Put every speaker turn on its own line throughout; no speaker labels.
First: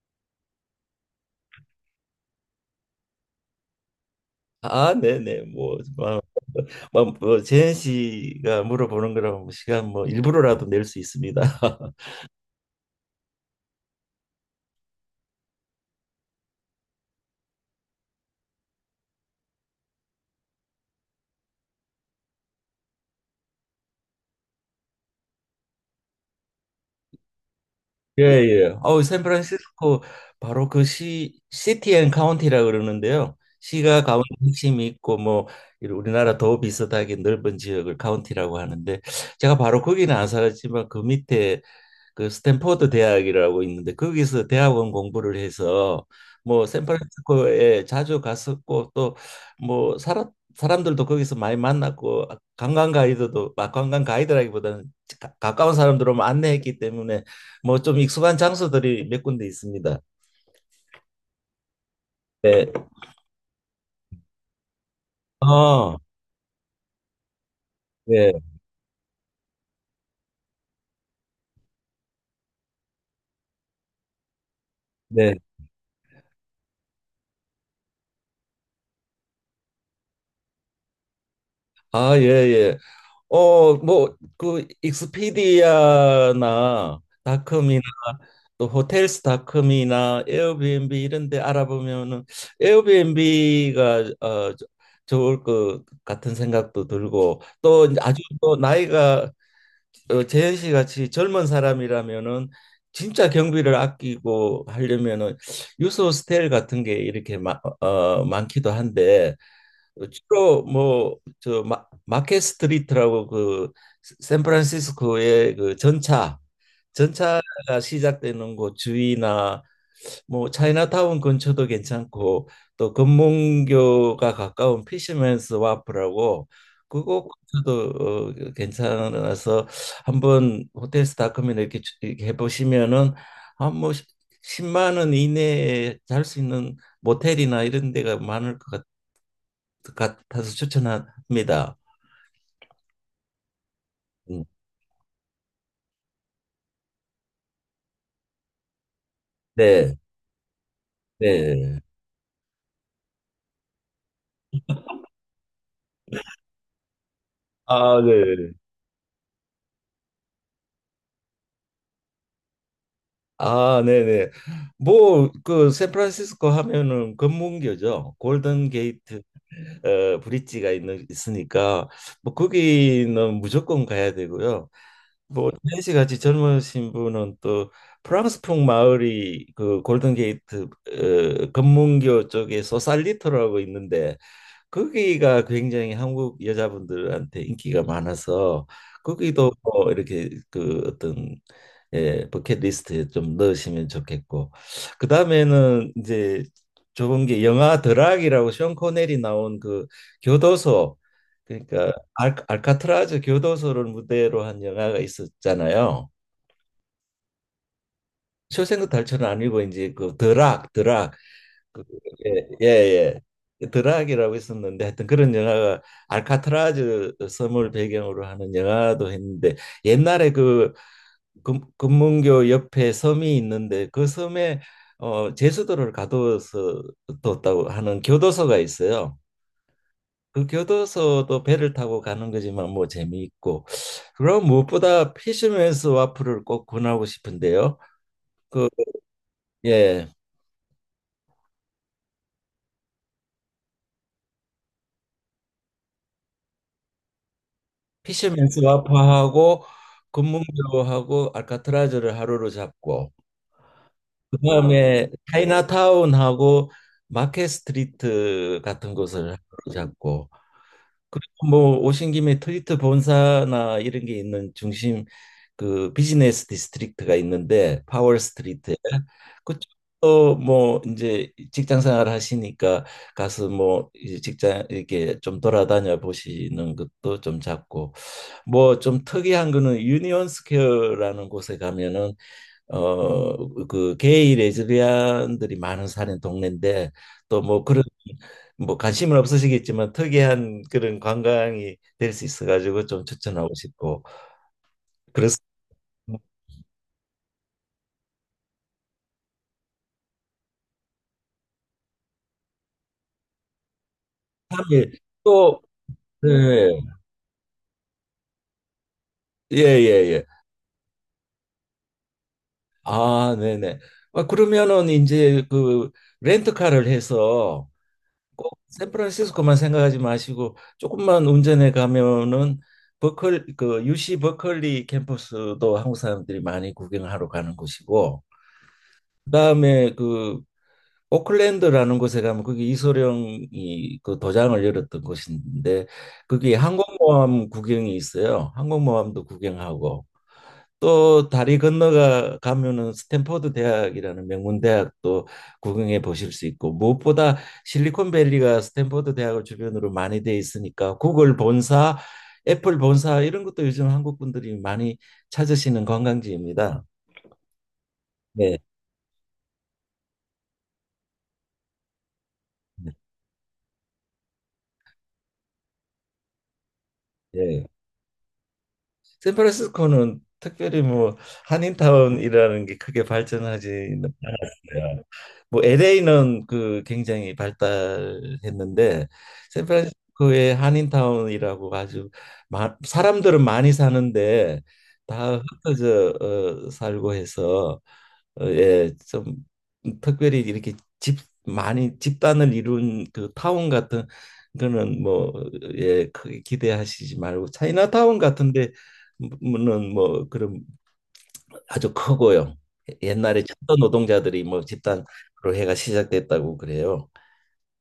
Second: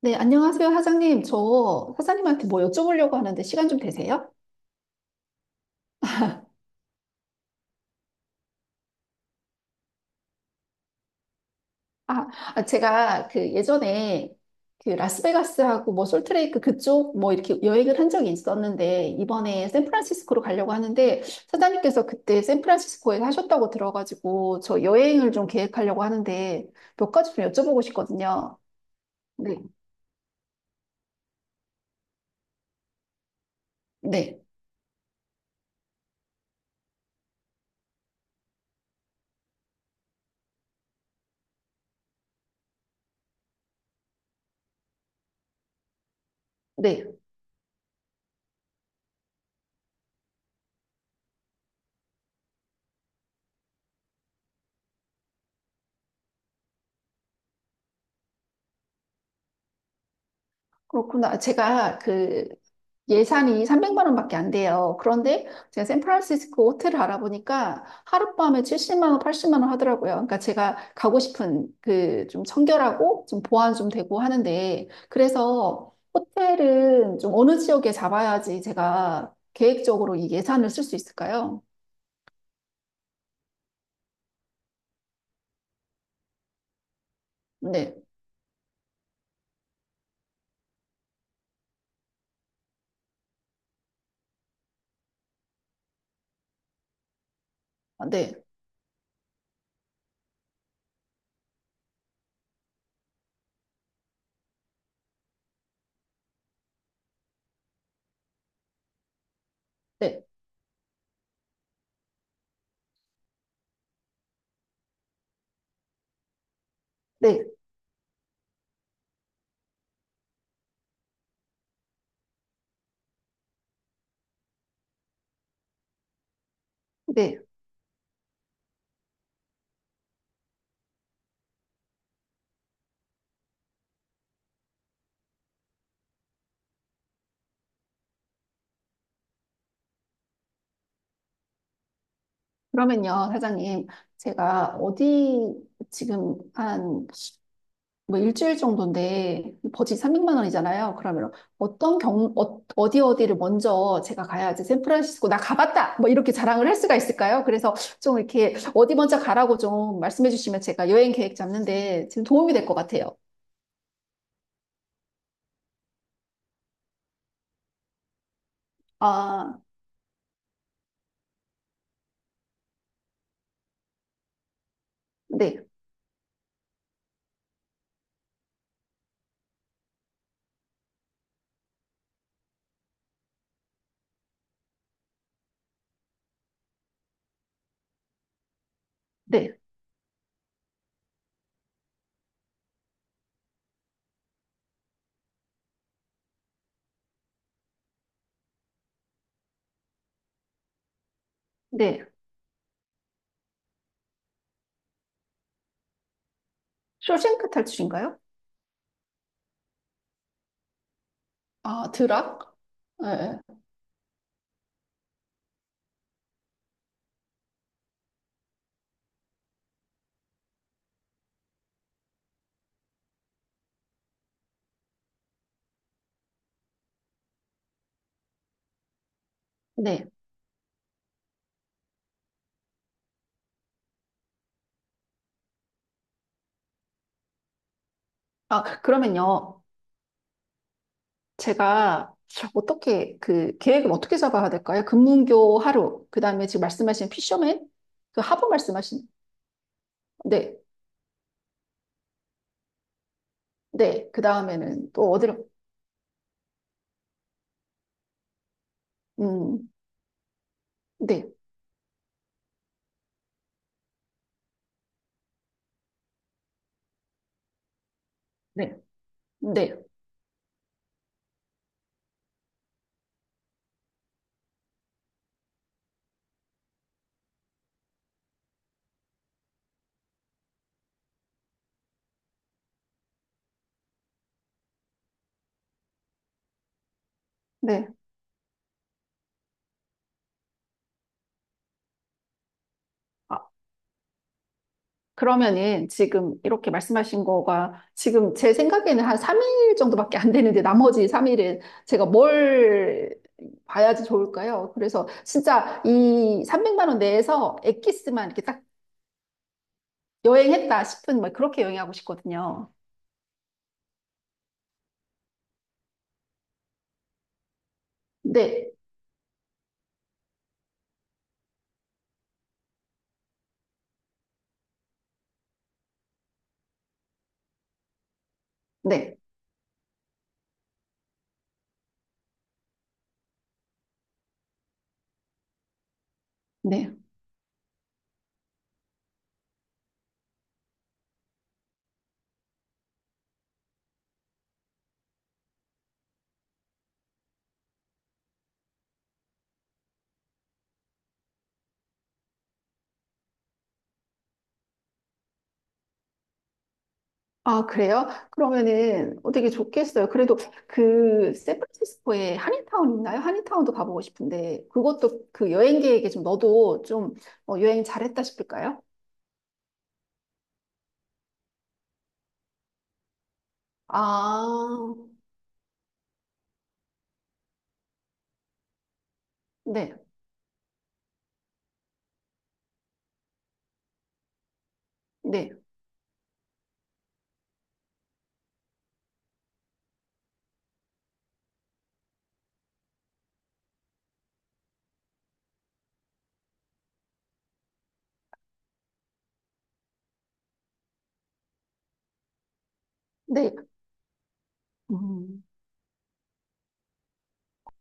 네, 안녕하세요, 사장님. 저 사장님한테 뭐 여쭤보려고 하는데 시간 좀 되세요?
아, 네네. 뭐 제현 씨가 물어보는 거라면 뭐 시간 뭐 일부러라도 낼 수 있습니다.
아, 아, 제가 그 예전에 그 라스베가스하고 뭐 솔트레이크 그쪽 뭐 이렇게 여행을 한 적이 있었는데 이번에 샌프란시스코로 가려고 하는데 사장님께서 그때 샌프란시스코에 하셨다고 들어가지고 저 여행을 좀 계획하려고 하는데 몇 가지 좀 여쭤보고
예,
싶거든요.
예.
네,
샌프란시스코 바로 그 시티 앤 카운티라 그러는데요. 시가 가운데
네,
핵심이 있고 뭐 이런 우리나라 더 비슷하게 넓은 지역을 카운티라고 하는데 제가 바로 거기는 안 살았지만 그 밑에 그 스탠포드 대학이라고 있는데 거기서 대학원 공부를 해서 뭐
네.
샌프란시스코에 자주 갔었고 또 뭐 살았 사람들도 거기서 많이 만났고 관광 가이드도 막 관광 가이드라기보다는 가까운 사람들 오면 안내했기 때문에 뭐 좀 익숙한 장소들이 몇 군데 있습니다.
그렇구나. 제가 그
네.
예산이 300만 원밖에 안 돼요. 그런데 제가
아,
샌프란시스코 호텔을 알아보니까
네,
하룻밤에 70만 원, 80만 원 하더라고요. 그러니까 제가 가고 싶은 그 좀 청결하고 좀 보안 좀 되고 하는데
네.
그래서 호텔은 좀 어느 지역에 잡아야지 제가 계획적으로 이 예산을 쓸 수 있을까요?
아, 예, 예. 뭐, 그, 익스피디아나 닷컴이나
네,
또 호텔스닷컴이나 에어비앤비 이런 데 알아보면은 에어비앤비가 좋을 것 같은 생각도 들고 또 이제
아,
아주
네,
또 나이가 재현 씨 같이 젊은 사람이라면은 진짜 경비를 아끼고 하려면은 유소 호스텔 같은 게 이렇게 많기도 한데
네,
주로 뭐 저 마켓 스트리트라고 그 샌프란시스코의 그 전차가
네,
시작되는 곳 주위나 뭐 차이나타운 근처도 괜찮고 또 금문교가 가까운 피시맨스 와프라고 그곳
네.
도 괜찮아서 한번 호텔 스타컴면 이렇게, 이렇게 해보시면은 한뭐 10만 원 이내에 잘 수 있는 모텔이나 이런 데가 많을 것 같, 같아서 추천합니다.
그러면요, 사장님,
음,
제가 어디 지금 한 뭐 일주일 정도인데
네,
버짓 300만 원이잖아요. 그러면
네.
어떤 어디 어디를 먼저 제가 가야지 샌프란시스코 나 가봤다! 뭐 이렇게 자랑을 할 수가 있을까요? 그래서
아,
좀
네.
이렇게 어디 먼저 가라고 좀 말씀해 주시면 제가 여행 계획 잡는데 지금 도움이 될 것 같아요.
아, 네네. 뭐, 그, 샌프란시스코 하면은 금문교죠. 골든 게이트
아,
브릿지가 있으니까, 뭐, 거기는 무조건 가야 되고요. 뭐,
네,
태희 씨 같이 젊으신 분은 또 프랑스풍 마을이 그 골든 게이트 금문교 쪽에 소살리토라고 있는데, 거기가 굉장히 한국 여자분들한테 인기가 많아서 거기도
네,
뭐 이렇게 그 어떤 예, 버킷리스트에 좀 넣으시면 좋겠고 그 다음에는 이제 좋은 게 영화 드락이라고 션 코넬이 나온 그 교도소 그러니까
네.
알카트라즈 교도소를 무대로 한 영화가 있었잖아요.
쇼생크 탈출인가요?
쇼생크 탈출은 아니고 이제 그 드락 그,
아,
예,
드락?
예,
네, 네.
예. 드락이라고 있었는데 하여튼 그런 영화가 알카트라즈 섬을 배경으로 하는 영화도 했는데 옛날에 그 금문교 옆에 섬이 있는데 그 섬에 제주도를 가둬서 뒀다고 하는 교도소가 있어요.
네.
그 교도소도 배를 타고 가는 거지만 뭐 재미있고 그럼 무엇보다 피쉬맨스 와플을 꼭 권하고 싶은데요.
아, 그러면요.
예.
제가 어떻게 그 계획을 어떻게 잡아야 될까요? 금문교 하루, 그 다음에 지금 말씀하신 피셔맨 그 하버
피셔맨스 와퍼
말씀하신
하고
네,
금문교하고 알카트라즈를 하루로 잡고
네, 그 다음에는
그다음에
또 어디로?
차이나타운하고 마켓 스트리트 같은 곳을
음,
하루로 잡고
네,
그리고 뭐 오신 김에 트위터 본사나 이런 게 있는 중심 그 비즈니스 디스트릭트가 있는데 파월 스트리트에
네, 네,
그쪽도 뭐 이제 직장 생활 하시니까 가서 뭐 이제 직장 이렇게 좀 돌아다녀 보시는 것도 좀 잡고 뭐 좀 특이한 거는 유니온 스퀘어라는 곳에 가면은 어 그 게이 레즈비언들이 많은 사는 동네인데 또 뭐 그런
네.
뭐 관심은 없으시겠지만 특이한 그런 관광이 될 수 있어가지고 좀
아,
추천하고 싶고 그래서
그러면은 지금 이렇게 말씀하신 거가 지금 제 생각에는 한 3일 정도밖에 안 되는데 나머지 3일은 제가 뭘 봐야지
다
좋을까요? 그래서
또
진짜 이
네.
300만 원 내에서 엑기스만 이렇게 딱
예예예
여행했다 싶은 막 그렇게 여행하고 싶거든요.
아 네네 아, 그러면은 이제 그 렌트카를 해서 꼭
네,
샌프란시스코만 생각하지 마시고 조금만 운전해 가면은 버클 그 UC 버클리 캠퍼스도 한국 사람들이 많이 구경하러 가는 곳이고
네,
그다음에 그 오클랜드라는 곳에 가면 그게 이소룡이 그 도장을 열었던 곳인데 그게
네.
항공모함 구경이 있어요. 항공모함도 구경하고 또 다리 건너가 가면은 스탠퍼드 대학이라는 명문 대학도 구경해 보실 수 있고 무엇보다 실리콘밸리가 스탠퍼드 대학을 주변으로 많이 돼 있으니까 구글 본사, 애플 본사 이런 것도 요즘 한국 분들이 많이 찾으시는 관광지입니다.
아, 그래요?
네.
그러면은 어떻게 좋겠어요. 그래도 그 샌프란시스코에
네.
한인타운 있나요? 한인타운도 가보고 싶은데 그것도 그 여행 계획에 좀 넣어도 좀
예.
여행 잘했다 싶을까요?
샌프란시스코는 특별히 뭐 한인타운이라는 게 크게 발전하지
아,
뭐 LA는 그 굉장히 발달했는데
네,
샌프란시스코의 한인타운이라고 아주 사람들은 많이 사는데 다
네,
흩어져 살고 해서 예, 좀 특별히 이렇게 집 많이 집단을 이룬 그 타운 같은 거는 뭐 예, 크게 기대하시지 말고 차이나타운 같은데 는 뭐 그런 아주 크고요. 옛날에
네.
철도 노동자들이 뭐 집단으로
음,
해가 시작됐다고 그래요.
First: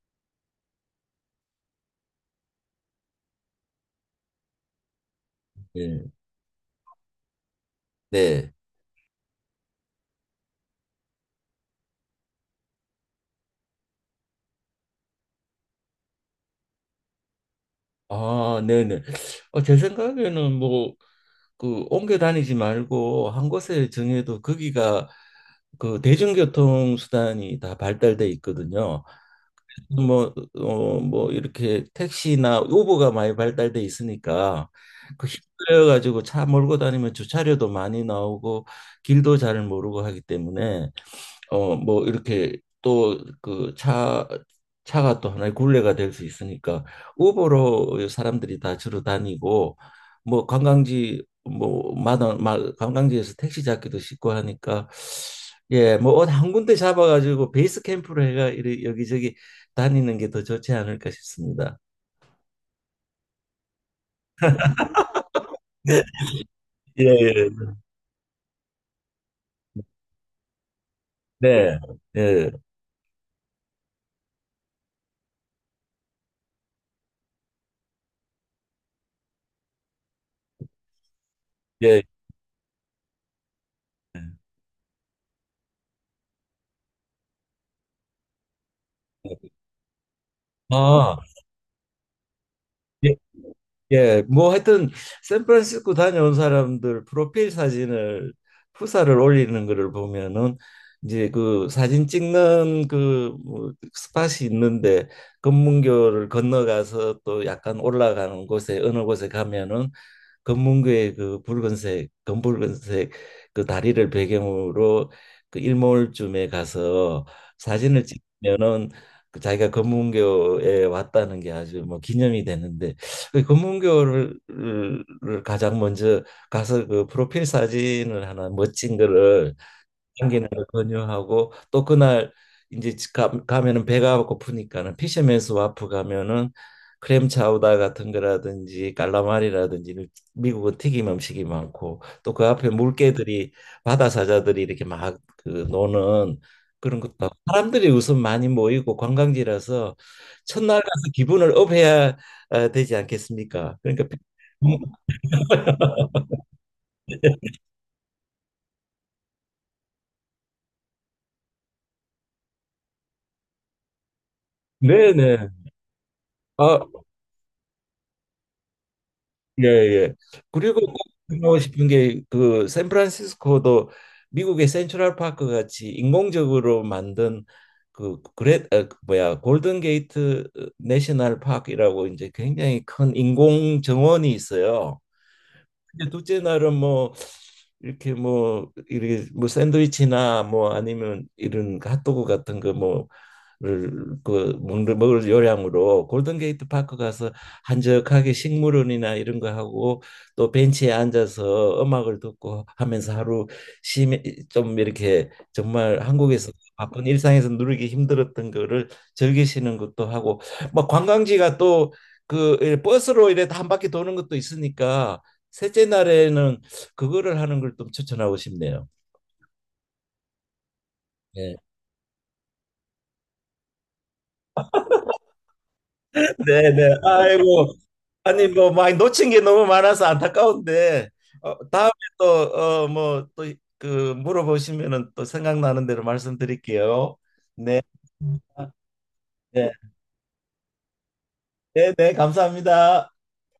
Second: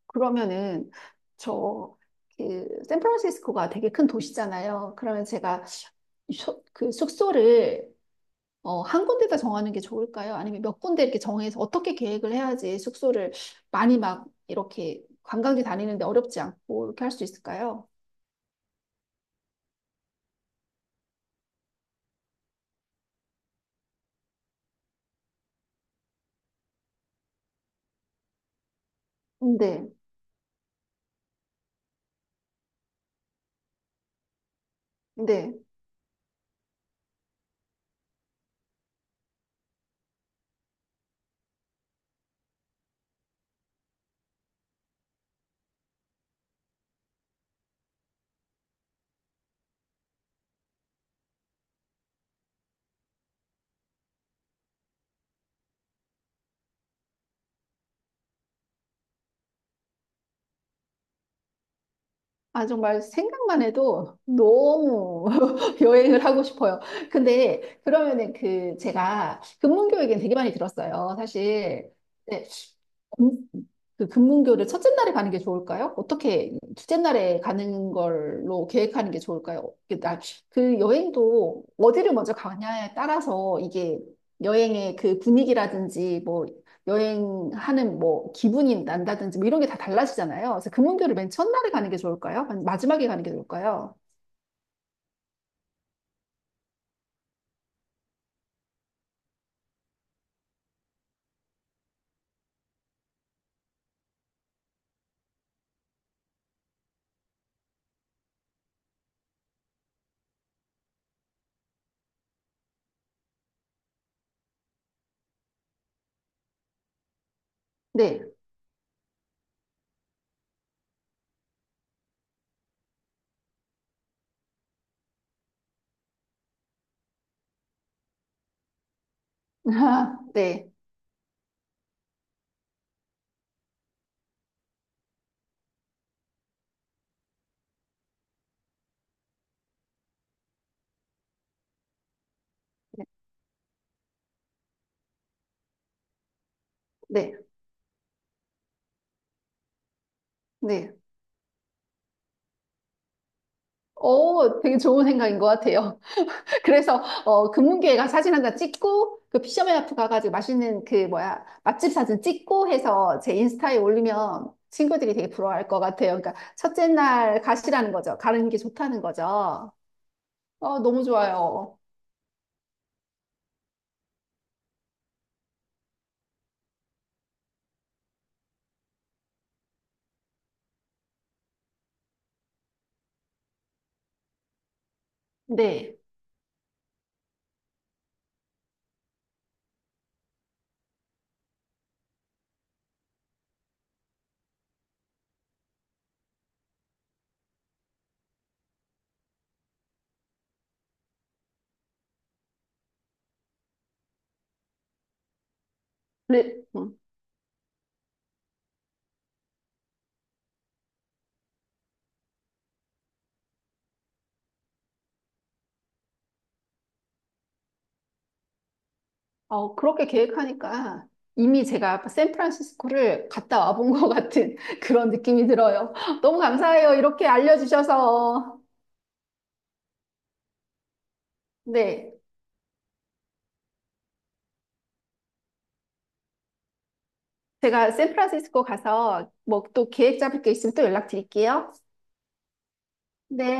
그러면은 저 그 샌프란시스코가 되게 큰 도시잖아요. 그러면 제가
네.
그 숙소를
네.
한 군데다 정하는 게 좋을까요? 아니면 몇 군데 이렇게 정해서 어떻게 계획을 해야지 숙소를 많이 막 이렇게 관광지 다니는데 어렵지 않고 이렇게 할 수 있을까요?
아, 네네. 제 생각에는 뭐 그 옮겨 다니지 말고 한 곳에 정해도 거기가 그 대중교통 수단이 다 발달돼 있거든요.
네,
뭐 이렇게 택시나 우버가 많이 발달돼 있으니까 그
네.
힘들어 가지고 차 몰고 다니면 주차료도 많이 나오고 길도 잘 모르고 하기 때문에 뭐 이렇게 또 그 차가 또 하나의 굴레가 될 수 있으니까 우버로 사람들이 다 주로 다니고 뭐 관광지 뭐 관광지에서 택시 잡기도 쉽고 하니까 예, 뭐 어디 한 군데 잡아가지고 베이스 캠프로 해가 여기저기 다니는 게 더 좋지 않을까 싶습니다.
아, 정말 생각만 해도 너무 여행을 하고 싶어요.
예, 예.
근데 그러면은 그 제가 근문 교육엔 되게 많이 들었어요.
네.
사실.
예,
네. 그 금문교를 첫째 날에 가는 게 좋을까요? 어떻게 둘째 날에 가는 걸로 계획하는 게 좋을까요? 그 여행도
예.
어디를 먼저 가냐에 따라서 이게 여행의 그 분위기라든지 뭐 여행하는 뭐 기분이 난다든지 뭐 이런 게 다 달라지잖아요. 그래서 금문교를
아,
맨 첫날에 가는 게 좋을까요? 아니면 마지막에 가는 게 좋을까요?
예, 뭐 하여튼 샌프란시스코 다녀온 사람들 프로필 사진을 후사를 올리는 거를 보면은 이제 그 사진 찍는 그뭐 스팟이 있는데 금문교를 건너가서 또 약간 올라가는 곳에 어느 곳에 가면은 검문고의 그 붉은색 검붉은색 그 다리를 배경으로 그 일몰쯤에 가서 사진을
네.
찍으면은 그 자기가 검문교에 왔다는 게 아주 뭐 기념이 되는데 그 검문교를 가장 먼저 가서 그 프로필 사진을 하나 멋진 거를 당기는 걸
네.
권유하고 또 그날 이제 가면은 배가 고프니까는 피시맨스 와프 가면은 크렘 차우다 같은 거라든지 깔라마리라든지 미국은 튀김 음식이 많고 또 그 앞에 물개들이 바다 사자들이 이렇게 막 그 노는 그런 것도 하고
네.
사람들이 우선 많이 모이고 관광지라서 첫날
네.
가서 기분을 업해야 아, 되지 않겠습니까? 그러니까
되게 좋은 생각인 것 같아요. 그래서 금문교회가 사진 한 장 찍고 그 피셔맨하프 가가지고 맛있는 그 뭐야 맛집 사진 찍고 해서 제 인스타에 올리면 친구들이 되게
네네.
부러워할 것 같아요. 그러니까
아,
첫째 날 가시라는 거죠. 가는 게 좋다는
예,
거죠.
예. 그리고 꼭
너무
하고
좋아요.
싶은 게 그 샌프란시스코도 미국의 센트럴 파크 같이 인공적으로 만든 그 뭐야 골든 게이트 내셔널 파크라고 이제 굉장히 큰 인공 정원이 있어요.
네.
이제 둘째 날은 뭐 이렇게 뭐 샌드위치나 뭐 아니면 이런 그 핫도그 같은 거 뭐를 그 먹는 먹을 요량으로 골든게이트 파크 가서 한적하게 식물원이나 이런 거 하고 또 벤치에 앉아서 음악을 듣고 하면서 하루 심해 좀 이렇게 정말 한국에서
네. 음.
바쁜 일상에서 누리기 힘들었던 거를 즐기시는 것도 하고 뭐 관광지가 또 그 버스로 이래 한 바퀴 도는 것도 있으니까 셋째 날에는 그거를 하는 걸 좀 추천하고 싶네요.
그렇게 계획하니까
네.
이미 제가 샌프란시스코를 갔다 와본 것 같은 그런 느낌이 들어요. 너무 감사해요.
네네.
이렇게
아이고. 아니
알려주셔서.
뭐 많이 놓친 게 너무 많아서 안타까운데 다음에
네.
또어뭐또그 물어보시면은 또 생각나는 대로 말씀드릴게요. 네.
제가 샌프란시스코 가서 뭐
네.
또 계획 잡을 게 있으면 또 연락드릴게요.
네, 네, 감사합니다.
네.